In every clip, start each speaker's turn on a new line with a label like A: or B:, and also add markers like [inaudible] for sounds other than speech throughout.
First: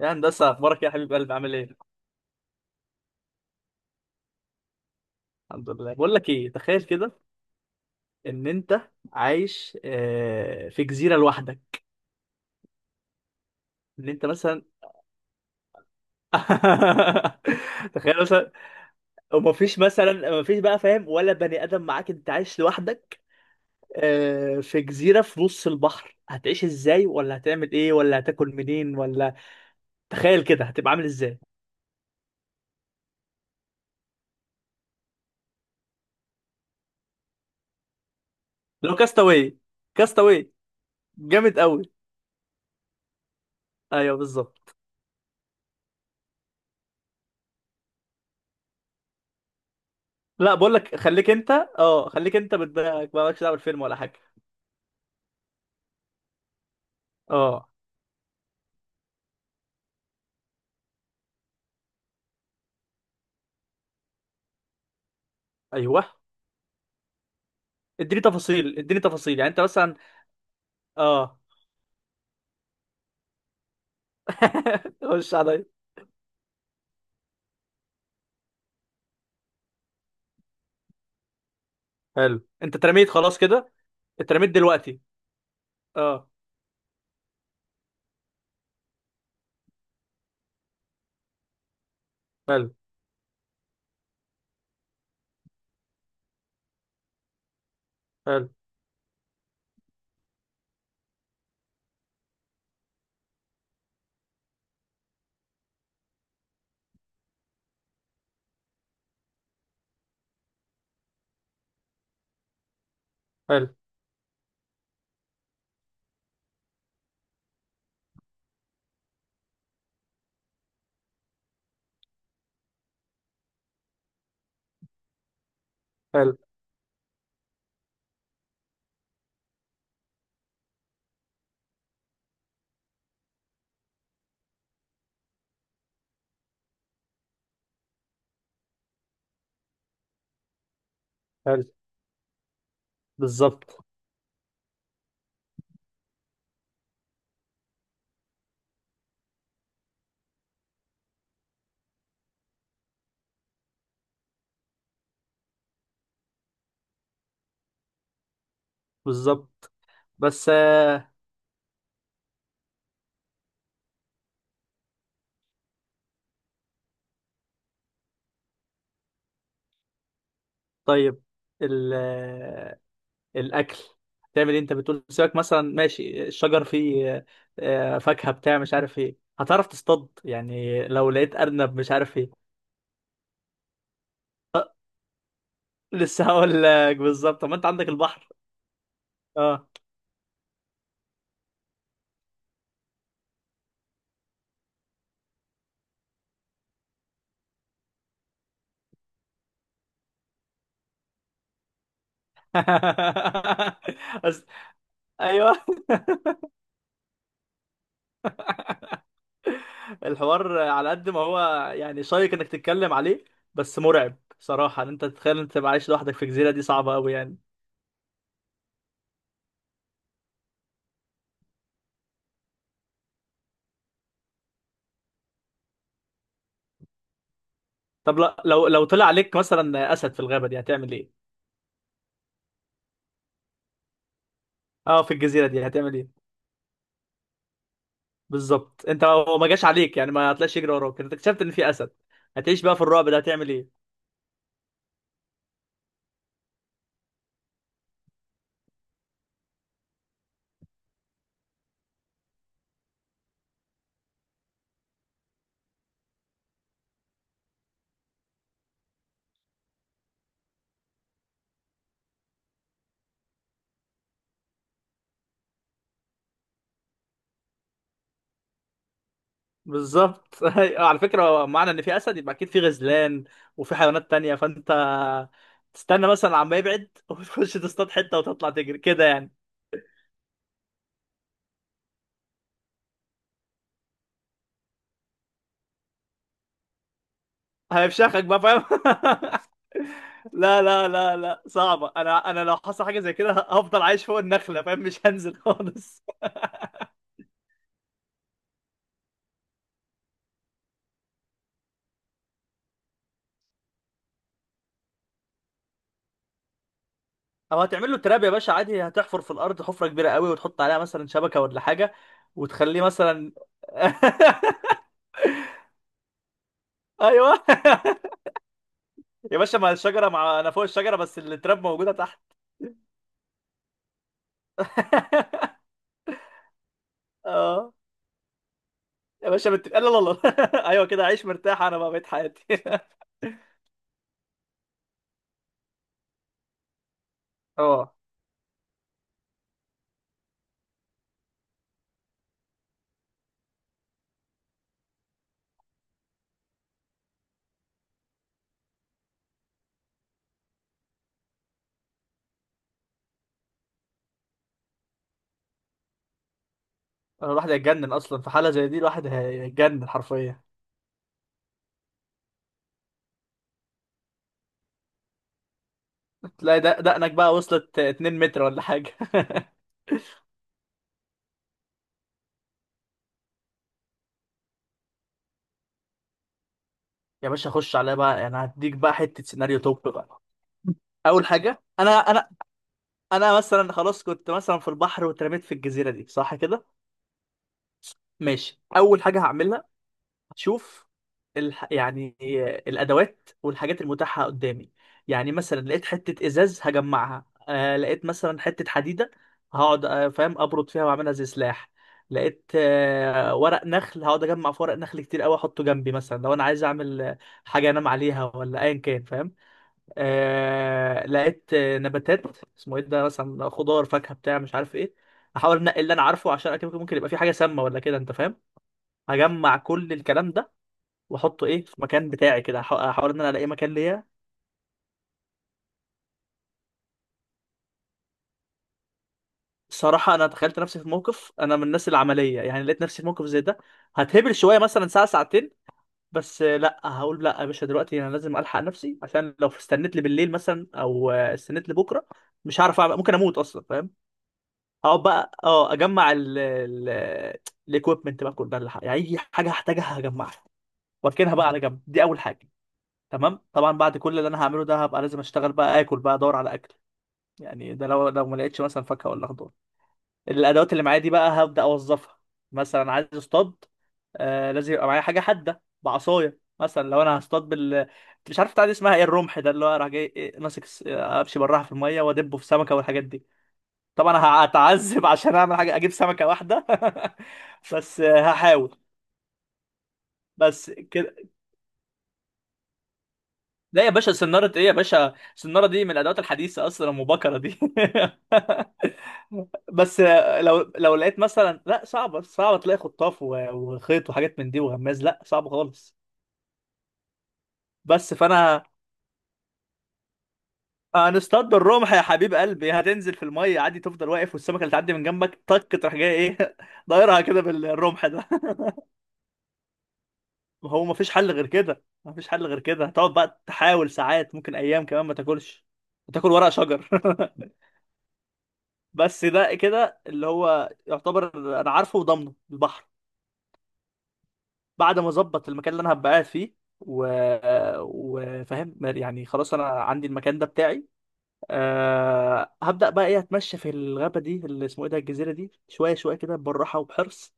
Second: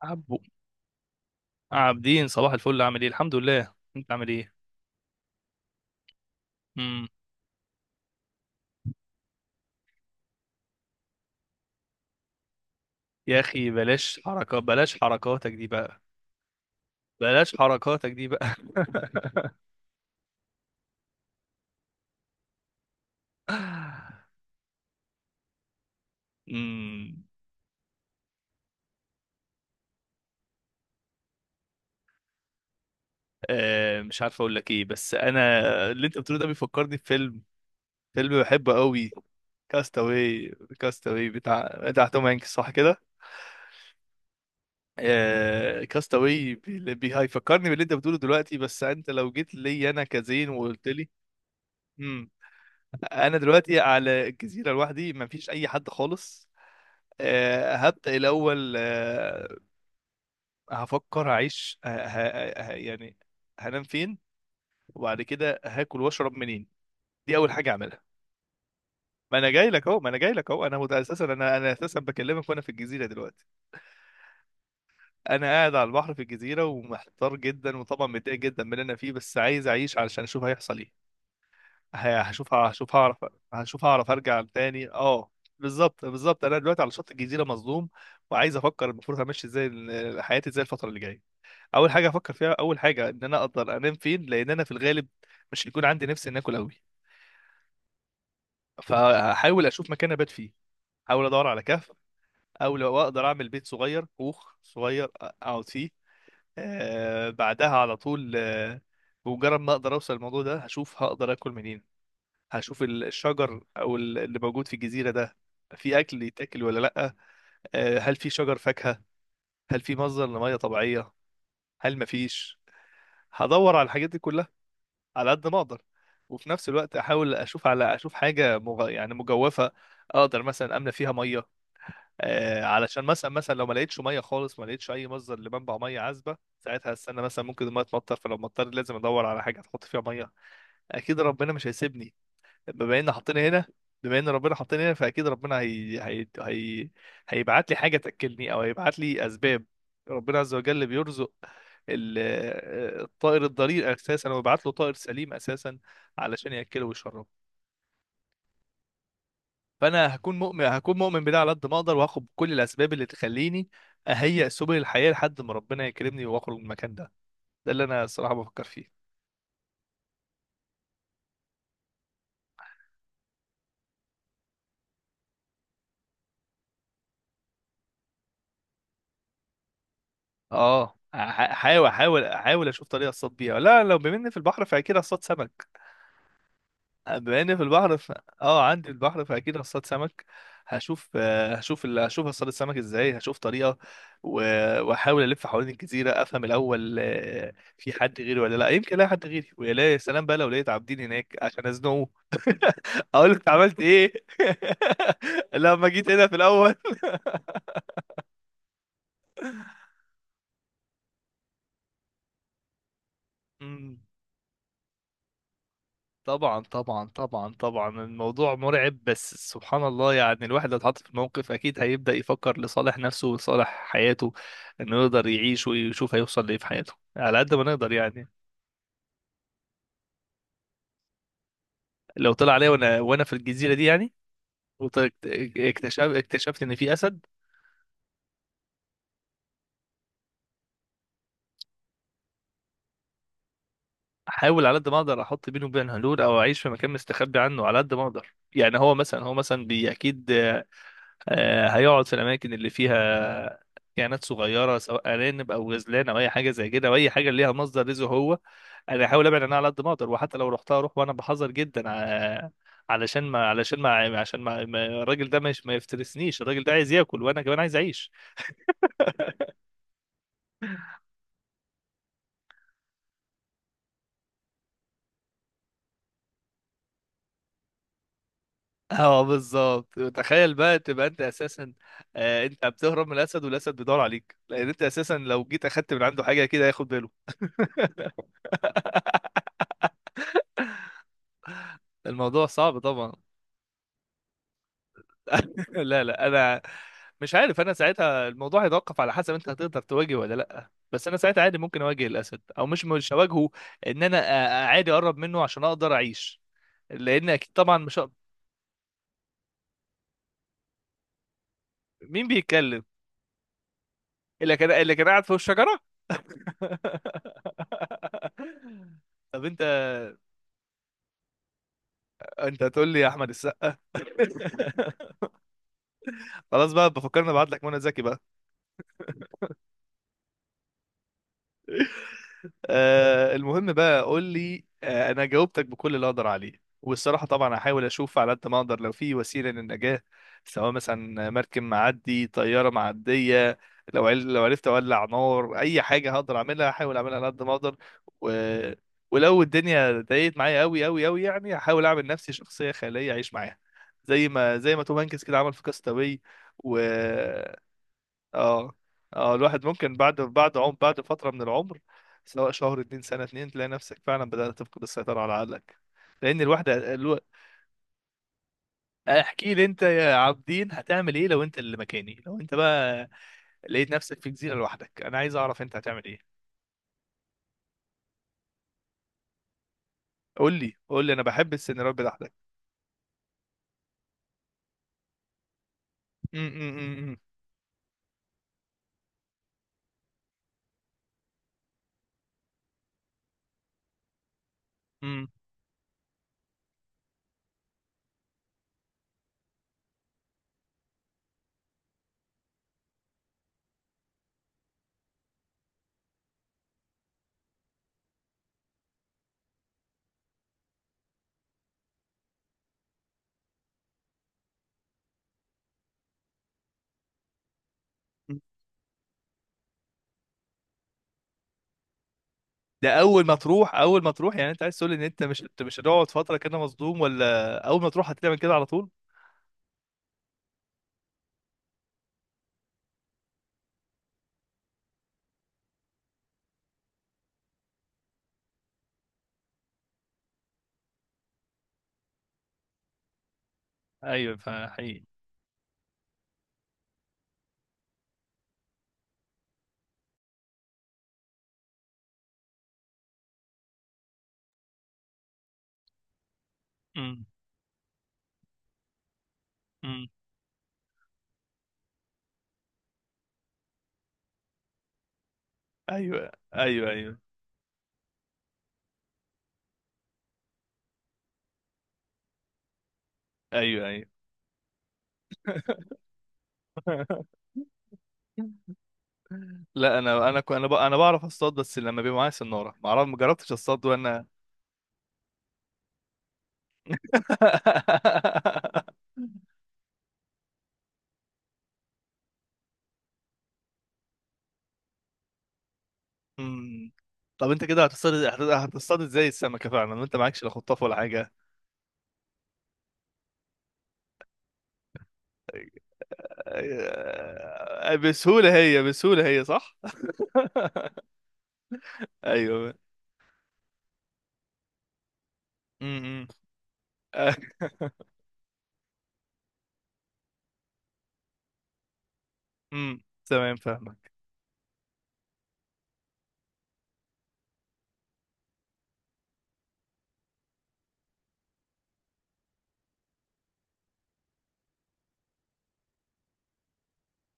A: يا
B: عبو
A: هندسة أخبارك إيه يا حبيب قلبي عامل إيه؟
B: عابدين، صباح الفل. عامل ايه؟ الحمد لله، انت عامل ايه؟
A: الحمد لله، بقول لك إيه، تخيل
B: امم
A: كده إن أنت عايش، في جزيرة لوحدك.
B: يا اخي
A: إن
B: بلاش
A: أنت
B: حركات،
A: مثلا [laughs]
B: بلاش حركاتك
A: تخيل
B: دي بقى.
A: مثلا. ومفيش مثلا، مفيش فاهم، ولا بني آدم معاك، أنت عايش لوحدك
B: [laughs]
A: في جزيرة في نص البحر. هتعيش إزاي؟
B: امم
A: ولا هتعمل إيه؟ ولا هتاكل منين؟ ولا تخيل كده هتبقى عامل إزاي؟
B: مش عارف اقول لك ايه، بس انا اللي انت بتقوله ده بيفكرني بفيلم. فيلم بحبه
A: لو
B: قوي.
A: كاستاوي.
B: كاستاوي.
A: كاستاوي
B: كاستاوي
A: جامد
B: بتاع
A: قوي.
B: بتاع توم هانكس، صح كده؟
A: أيوه بالظبط.
B: كاستاوي، هيفكرني باللي انت بتقوله دلوقتي. بس انت لو جيت لي انا كزين
A: لا بقول
B: وقلت
A: لك،
B: لي
A: خليك انت، خليك انت بدماغك،
B: انا
A: مالكش دعوه
B: دلوقتي
A: بالفيلم ولا حاجه.
B: على الجزيره لوحدي، مفيش اي حد خالص.
A: اه،
B: هبدا الاول. هفكر هعيش يعني هنام فين، وبعد كده هاكل
A: ايوه
B: واشرب منين. دي اول حاجه اعملها.
A: اديني تفاصيل، اديني
B: ما
A: تفاصيل،
B: انا
A: يعني انت
B: جاي لك
A: مثلا
B: اهو، ما انا جاي لك اهو. انا مت- اساسا
A: اه.
B: انا انا اساسا بكلمك وانا في الجزيره دلوقتي.
A: [laughs] خش
B: انا
A: عليا.
B: قاعد على البحر في الجزيره، ومحتار جدا، وطبعا متضايق جدا من اللي انا فيه، بس عايز اعيش علشان اشوف هيحصل ايه. ه-
A: حلو،
B: هشوف
A: انت
B: هشوف
A: اترميت
B: هعرف،
A: خلاص كده؟
B: هشوف هعرف ارجع
A: اترميت
B: تاني
A: دلوقتي؟
B: اه. بالظبط،
A: اه.
B: بالظبط، انا دلوقتي على شط الجزيره مظلوم، وعايز افكر المفروض همشي ازاي، حياتي ازاي الفتره اللي جايه. اول حاجه افكر فيها،
A: حلو.
B: اول حاجه ان انا اقدر انام فين، لان انا في الغالب مش هيكون عندي نفس ان اكل قوي،
A: حلو.
B: فهحاول اشوف مكان ابات فيه. احاول ادور على كهف، او لو اقدر اعمل بيت صغير، كوخ صغير اقعد فيه. بعدها على طول، بمجرد ما اقدر اوصل الموضوع ده، هشوف هقدر اكل منين. هشوف الشجر،
A: حلو.
B: او اللي موجود في الجزيره ده في اكل يتاكل ولا لا. هل في شجر فاكهه؟ هل في مصدر لميه طبيعيه؟ هل مفيش؟ هدور على الحاجات دي كلها على قد ما اقدر.
A: حلو.
B: وفي نفس الوقت احاول اشوف، على اشوف حاجه يعني مجوفه اقدر مثلا املى فيها ميه. علشان مثلا لو ما لقيتش ميه خالص، ما لقيتش اي مصدر لمنبع ميه عذبه، ساعتها هستنى مثلا ممكن الميه تمطر، فلو مطر لازم ادور على حاجه تحط فيها ميه. اكيد ربنا
A: حلو.
B: مش هيسيبني بما ان حطيني هنا
A: بالظبط.
B: بما ان ربنا حطيني هنا، فاكيد ربنا هيبعت لي حاجه تاكلني، او هيبعت لي اسباب. ربنا عز وجل بيرزق ال- الطائر الضرير اساسا، ويبعت له طائر سليم اساسا علشان ياكله ويشربه.
A: بالظبط.
B: فانا هكون
A: بس
B: مؤمن، هكون مؤمن بده على قد ما اقدر، وهاخد كل الاسباب اللي تخليني اهيئ سبل الحياه لحد ما ربنا يكرمني واخرج من المكان ده. ده اللي انا الصراحه بفكر فيه.
A: طيب، ال آه، الاكل، تعمل ايه؟ انت بتقول سيبك مثلا ماشي الشجر فيه فاكهه بتاع مش عارف ايه. هتعرف تصطاد؟ يعني
B: اه،
A: لو لقيت ارنب
B: حاول
A: مش عارف ايه.
B: حاول حاول اشوف طريقه اصطاد بيها. لا، لو بما إني في البحر فاكيد اصطاد سمك.
A: [laughs] لسه هقول لك
B: بما
A: بالظبط، طب
B: اني
A: ما
B: في
A: انت عندك
B: البحر ف...
A: البحر.
B: اه عندي البحر، فاكيد
A: اه.
B: هصطاد سمك. هشوف، هشوف هصطاد السمك ازاي، هشوف طريقه. و... واحاول الف حوالين الجزيره، افهم الاول في حد غيري ولا لا. يمكن الاقي حد غيري، ويا لا- يا سلام بقى لو لقيت عابدين هناك عشان ازنقه، اقول لك عملت ايه
A: [laughs] بس
B: [laughs]
A: ايوه،
B: لما جيت هنا في الاول.
A: الحوار على قد ما هو يعني شيق انك تتكلم عليه، بس مرعب
B: [laughs]
A: صراحه ان انت تتخيل انت تبقى عايش لوحدك في جزيره،
B: طبعا،
A: دي صعبه
B: طبعا،
A: قوي يعني.
B: طبعا، طبعا الموضوع مرعب، بس سبحان الله، يعني الواحد لو اتحط في الموقف اكيد هيبدأ يفكر لصالح نفسه ولصالح حياته، انه يقدر يعيش ويشوف هيوصل لايه في حياته على قد ما نقدر
A: طب
B: يعني.
A: لو طلع عليك مثلا اسد في الغابه دي هتعمل ايه؟
B: لو طلع عليا وانا في الجزيرة دي يعني،
A: اه في الجزيره دي هتعمل
B: واكتشفت،
A: ايه؟
B: ان في اسد،
A: بالظبط، انت هو ما جاش عليك يعني، ما هتلاقيش يجري وراك، انت اكتشفت ان في اسد. هتعيش بقى في الرعب ده، هتعمل ايه؟
B: احاول على قد ما اقدر احط بينه وبين هلول، او اعيش في مكان مستخبي عنه على قد ما اقدر. يعني هو مثلا، هو مثلا بي اكيد هيقعد في الاماكن اللي فيها كائنات صغيره، سواء ارانب او غزلان او اي حاجه زي كده، او اي حاجه ليها مصدر رزق هو. انا هحاول ابعد عنها على قد ما اقدر، وحتى لو رحتها اروح وانا بحذر جدا، ع- علشان ما علشان ما عشان ما ما- الراجل ده مش ما يفترسنيش، الراجل ده عايز ياكل وانا كمان عايز اعيش.
A: بالظبط. [laughs] أيوة، على فكرة هو معنى ان في اسد يبقى اكيد في غزلان وفي حيوانات تانية، فانت تستنى مثلا عما يبعد [laughs] وتخش تصطاد حتة وتطلع تجري
B: [laughs]
A: كده
B: اه
A: يعني.
B: بالظبط، تخيل بقى تبقى انت اساسا، انت بتهرب من الاسد، والاسد بيدور عليك، لان انت اساسا لو جيت اخدت من عنده حاجه كده هياخد باله.
A: هيفشخك بقى فاهم. [laughs] لا، صعبة، انا
B: الموضوع
A: لو
B: صعب
A: حصل حاجة
B: طبعا.
A: زي كده هفضل عايش فوق النخلة فاهم، مش هنزل [laughs]
B: [laughs] لا،
A: خالص.
B: لا، انا مش عارف. انا ساعتها الموضوع هيتوقف على حسب انت هتقدر تواجه ولا لا، بس انا ساعتها عادي ممكن اواجه الاسد، او مش هواجهه. ان انا عادي اقرب منه عشان اقدر اعيش، لان اكيد
A: او
B: طبعا
A: هتعمل
B: مش
A: له
B: هق-
A: تراب يا باشا، عادي هتحفر في الارض حفرة كبيرة قوي وتحط عليها مثلا شبكة ولا حاجة،
B: مين
A: وتخليه
B: بيتكلم؟
A: مثلا. [laughs]
B: اللي كان قاعد فوق الشجره.
A: ايوه
B: [laughs]
A: يا
B: طب
A: باشا،
B: انت
A: مع الشجرة، مع انا فوق الشجرة بس التراب موجودة تحت.
B: انت هتقول لي يا احمد السقا؟ [laughs]
A: [laughs]
B: خلاص بقى، بفكرني ابعت لك
A: اه.
B: منى زكي بقى.
A: يا باشا لا، [laughs] ايوه كده عيش مرتاح، انا بقى بقيت حياتي. [laughs]
B: المهم بقى قول لي، انا جاوبتك بكل اللي اقدر عليه. والصراحه طبعا هحاول
A: اه،
B: اشوف على قد ما اقدر، لو في وسيله للنجاه، سواء مثلا مركب معدي، طياره معديه. لو عرفت اولع نار، اي حاجه هقدر اعملها هحاول اعملها على قد ما اقدر. و... ولو الدنيا ضايقت معايا قوي قوي قوي يعني، هحاول اعمل نفسي شخصيه خياليه اعيش معاها، زي ما توم هانكس كده عمل في كاستاوي. و...
A: انا الواحد هيتجنن اصلا في حاله زي
B: اه،
A: دي، الواحد
B: اه الواحد
A: هيتجنن
B: ممكن
A: حرفيا،
B: بعد فترة من العمر، سواء شهر اتنين، سنة اتنين، تلاقي نفسك فعلا بدأت تفقد السيطرة على عقلك، لأن
A: تلاقي
B: الواحد
A: دقنك
B: الو...
A: بقى وصلت 2 متر ولا حاجه.
B: احكي لي انت يا عابدين هتعمل ايه لو انت اللي مكاني، لو انت بقى لقيت نفسك في جزيرة لوحدك، انا عايز اعرف انت هتعمل ايه.
A: [laughs] يا باشا خش عليا بقى، انا هديك بقى حته سيناريو توب بقى.
B: قول لي، قول لي، انا
A: اول
B: بحب
A: حاجه، انا
B: السيناريوهات
A: انا
B: بتاعتك.
A: انا مثلا خلاص كنت مثلا في البحر واترميت في الجزيره دي، صح
B: م-
A: كده؟
B: م- م-
A: ماشي، اول حاجه هعملها، شوف يعني الادوات والحاجات المتاحه قدامي،
B: م-
A: يعني مثلا لقيت حته ازاز هجمعها، لقيت مثلا حته حديده هقعد فاهم ابرد فيها واعملها زي سلاح. لقيت ورق نخل، هقعد اجمع في ورق نخل كتير قوي احطه جنبي، مثلا لو انا عايز اعمل حاجه انام عليها ولا ايا كان فاهم. لقيت نباتات، اسمه ايه ده، مثلا خضار، فاكهه بتاع مش عارف ايه، احاول انقي اللي انا عارفه، عشان اكيد ممكن يبقى في حاجه سامه ولا كده انت
B: م.
A: فاهم. هجمع كل الكلام ده واحطه ايه في مكان بتاعي كده،
B: ده
A: هحاول ان
B: اول
A: انا
B: ما
A: الاقي مكان
B: تروح،
A: ليا.
B: يعني انت عايز تقول ان انت مش هتقعد فترة كده مصدوم، ولا اول ما تروح هتعمل كده على طول؟
A: الصراحه انا تخيلت نفسي في موقف، انا من الناس العمليه يعني، لقيت نفسي في موقف زي ده هتهبل شويه مثلا ساعه ساعتين، بس لا هقول لا يا باشا، دلوقتي انا لازم الحق نفسي، عشان لو استنيت لي بالليل مثلا او استنيت لي بكره مش هعرف ممكن اموت اصلا فاهم.
B: ايوه،
A: هقعد
B: فحقيقي.
A: بقى اه اجمع ال الاكويبمنت بقى، كل ده، اللي يعني اي حاجه هحتاجها هجمعها واركنها بقى على جنب، دي اول حاجه. تمام، طبعا بعد كل اللي انا هعمله ده هبقى لازم اشتغل بقى، اكل بقى، ادور على اكل،
B: م-
A: يعني ده لو ما لقيتش مثلا فاكهه ولا خضار.
B: م.
A: الادوات اللي معايا دي بقى هبدا اوظفها، مثلا عايز اصطاد، لازم يبقى معايا حاجه حاده،
B: ايوه،
A: بعصايه
B: ايوه،
A: مثلا، لو
B: ايوه.
A: انا هصطاد بال مش عارف بتاع دي اسمها ايه، الرمح ده اللي هو راح جاي إيه، ماسك امشي براها في الميه وادبه في سمكه والحاجات دي.
B: ايوه، ايوه.
A: طبعا أنا هتعذب [laughs] عشان اعمل حاجه، اجيب سمكه واحده.
B: [laughs]
A: [laughs] بس هحاول
B: لا انا،
A: بس
B: انا
A: كده.
B: بعرف اصطاد، بس لما بيبقى معايا سناره ما اعرف، ما جربتش
A: لا
B: اصطاد
A: يا باشا
B: وانا.
A: سنارة ايه يا باشا، السنارة دي من الادوات الحديثة اصلا، ام بكرة دي. [laughs]
B: [laughs]
A: بس لو لقيت مثلا، لا صعبه، صعبه تلاقي خطاف وخيط وحاجات من دي وغماز، لا صعب خالص.
B: أمم. طب انت كده هتصطاد،
A: بس فانا
B: هتصطاد ازاي السمكه فعلا وانت معكش لا خطاف ولا حاجه؟
A: هنصطاد بالرمح يا حبيب قلبي، هتنزل في الميه عادي، تفضل واقف والسمكه اللي تعدي من جنبك طك تروح جاي ايه، [laughs] دايرها كده
B: آه،
A: بالرمح ده.
B: بسهوله
A: [laughs]
B: هي، بسهوله هي، صح؟ [laughs]
A: ما هو مفيش حل غير كده، مفيش حل غير
B: ايوه.
A: كده، هتقعد بقى تحاول ساعات ممكن ايام كمان ما تاكلش،
B: امم
A: تاكل ورق شجر. [laughs] بس ده كده اللي هو يعتبر، انا عارفه وضامنه البحر.
B: امم [laughs] تمام، فاهمك.
A: بعد ما اظبط المكان اللي انا هبقى قاعد فيه و... وفاهم يعني خلاص انا عندي المكان ده بتاعي، هبدأ بقى ايه، اتمشى في الغابة دي اللي اسمه ايه ده، الجزيرة دي، شوية شوية كده بالراحة وبحرص،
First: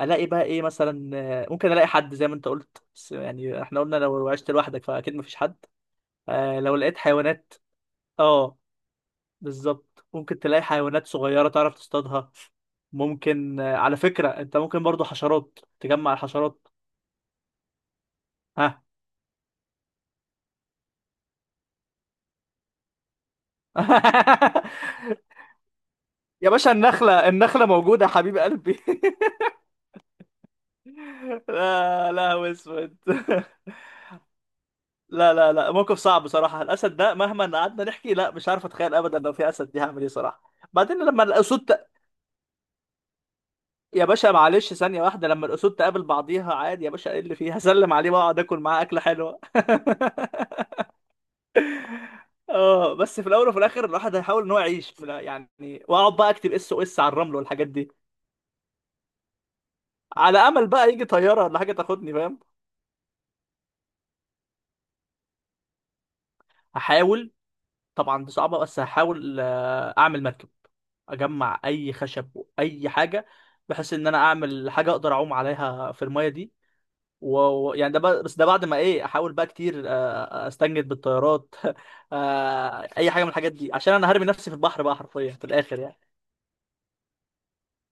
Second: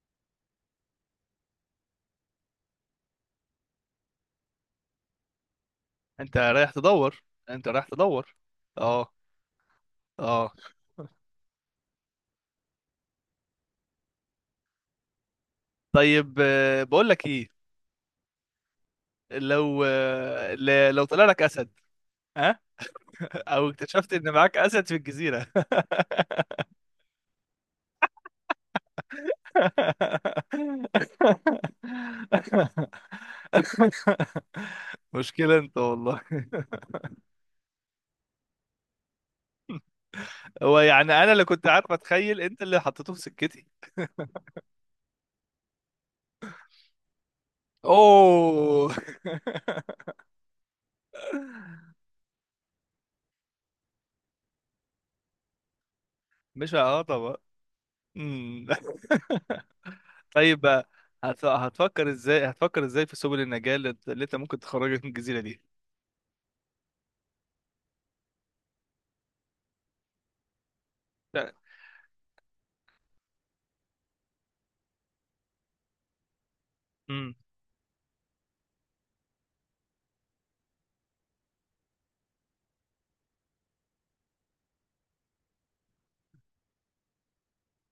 A: الاقي بقى ايه مثلا. ممكن الاقي حد زي ما انت قلت، بس يعني احنا قلنا لو عشت لوحدك فاكيد مفيش حد.
B: انت رايح
A: لو لقيت
B: تدور،
A: حيوانات،
B: انت رايح تدور.
A: اه
B: اه.
A: بالظبط، ممكن
B: اه.
A: تلاقي حيوانات صغيرة تعرف تصطادها. ممكن على فكرة انت ممكن برضو حشرات، تجمع
B: طيب،
A: الحشرات.
B: بقول لك ايه.
A: ها.
B: لو لو طلع لك اسد؟ ها. [laughs] او اكتشفت ان معاك اسد في
A: [laughs]
B: الجزيره؟ [laughs]
A: يا باشا النخلة، النخلة موجودة يا حبيب قلبي. [laughs] لا، هو اسود. [laughs] لا لا
B: مشكله
A: لا
B: انت
A: موقف
B: والله،
A: صعب بصراحة، الأسد ده مهما قعدنا نحكي، لا مش عارف أتخيل أبدا لو في أسد دي هعمل إيه صراحة،
B: هو
A: بعدين
B: يعني
A: لما
B: انا اللي
A: الأسود
B: كنت عارف اتخيل، انت اللي حطيته في سكتي.
A: يا باشا معلش ثانية واحدة، لما الأسود تقابل بعضيها عادي يا باشا، إيه اللي فيها، [laughs] هسلم عليه وأقعد آكل معاه
B: اوه.
A: أكلة حلوة. [laughs] اه، بس في الأول وفي الآخر الواحد هيحاول إن هو يعيش في يعني، وأقعد بقى
B: [laughs]
A: أكتب اس
B: مش
A: او اس على
B: هقاطع
A: الرمل
B: بقى.
A: والحاجات دي،
B: أمم. [laughs]
A: على
B: طيب
A: أمل
B: بقى،
A: بقى يجي طيارة ولا حاجة
B: هتفكر
A: تاخدني فاهم.
B: ازاي، هتفكر ازاي في سبل النجاة اللي انت ممكن تخرجك من الجزيره دي؟
A: هحاول، طبعا دي صعبة بس هحاول أعمل مركب، أجمع أي خشب وأي حاجة بحيث إن أنا أعمل حاجة أقدر أعوم عليها في المية دي،
B: أمم.
A: و- يعني ده بقى، بس ده بعد ما إيه، أحاول بقى كتير أستنجد بالطيارات. [laughs] أي حاجة من الحاجات دي، عشان أنا هرمي نفسي في البحر بقى حرفيا في الآخر يعني.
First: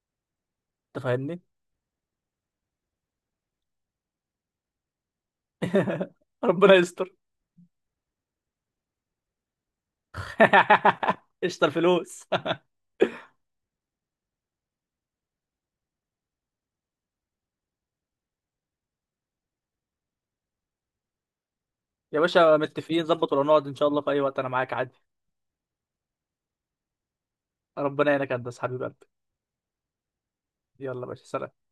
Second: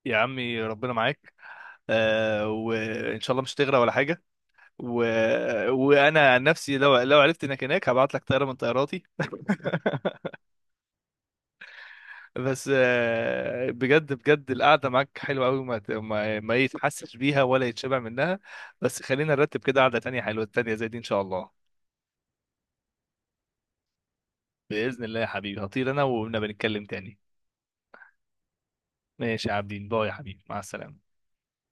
B: يا عمي ربنا
A: أنت
B: معاك.
A: فاهمني؟
B: آه، وان شاء الله مش هتغرق ولا حاجه. و... وانا عن
A: ربنا
B: نفسي، لو
A: يستر.
B: لو عرفت انك هناك هبعت لك طياره من طياراتي. [laughs]
A: [laughs] قشطة الفلوس.
B: بس بجد بجد، القعده معاك حلوه قوي، ما ما ما يتحسش بيها ولا يتشبع منها. بس خلينا نرتب كده قعده تانية حلوه تانية زي دي ان شاء الله.
A: [laughs] يا باشا متفقين، ظبط ولا نقعد إن شاء الله في أي وقت، أنا معاك عادي.
B: باذن الله يا حبيبي، هطير انا وقلنا بنتكلم تاني.
A: ربنا يعينك يا هندسة حبيب قلبي.
B: ماشي يا عابدين، باي يا حبيبي، مع السلامه.
A: يلا يا باشا سلام.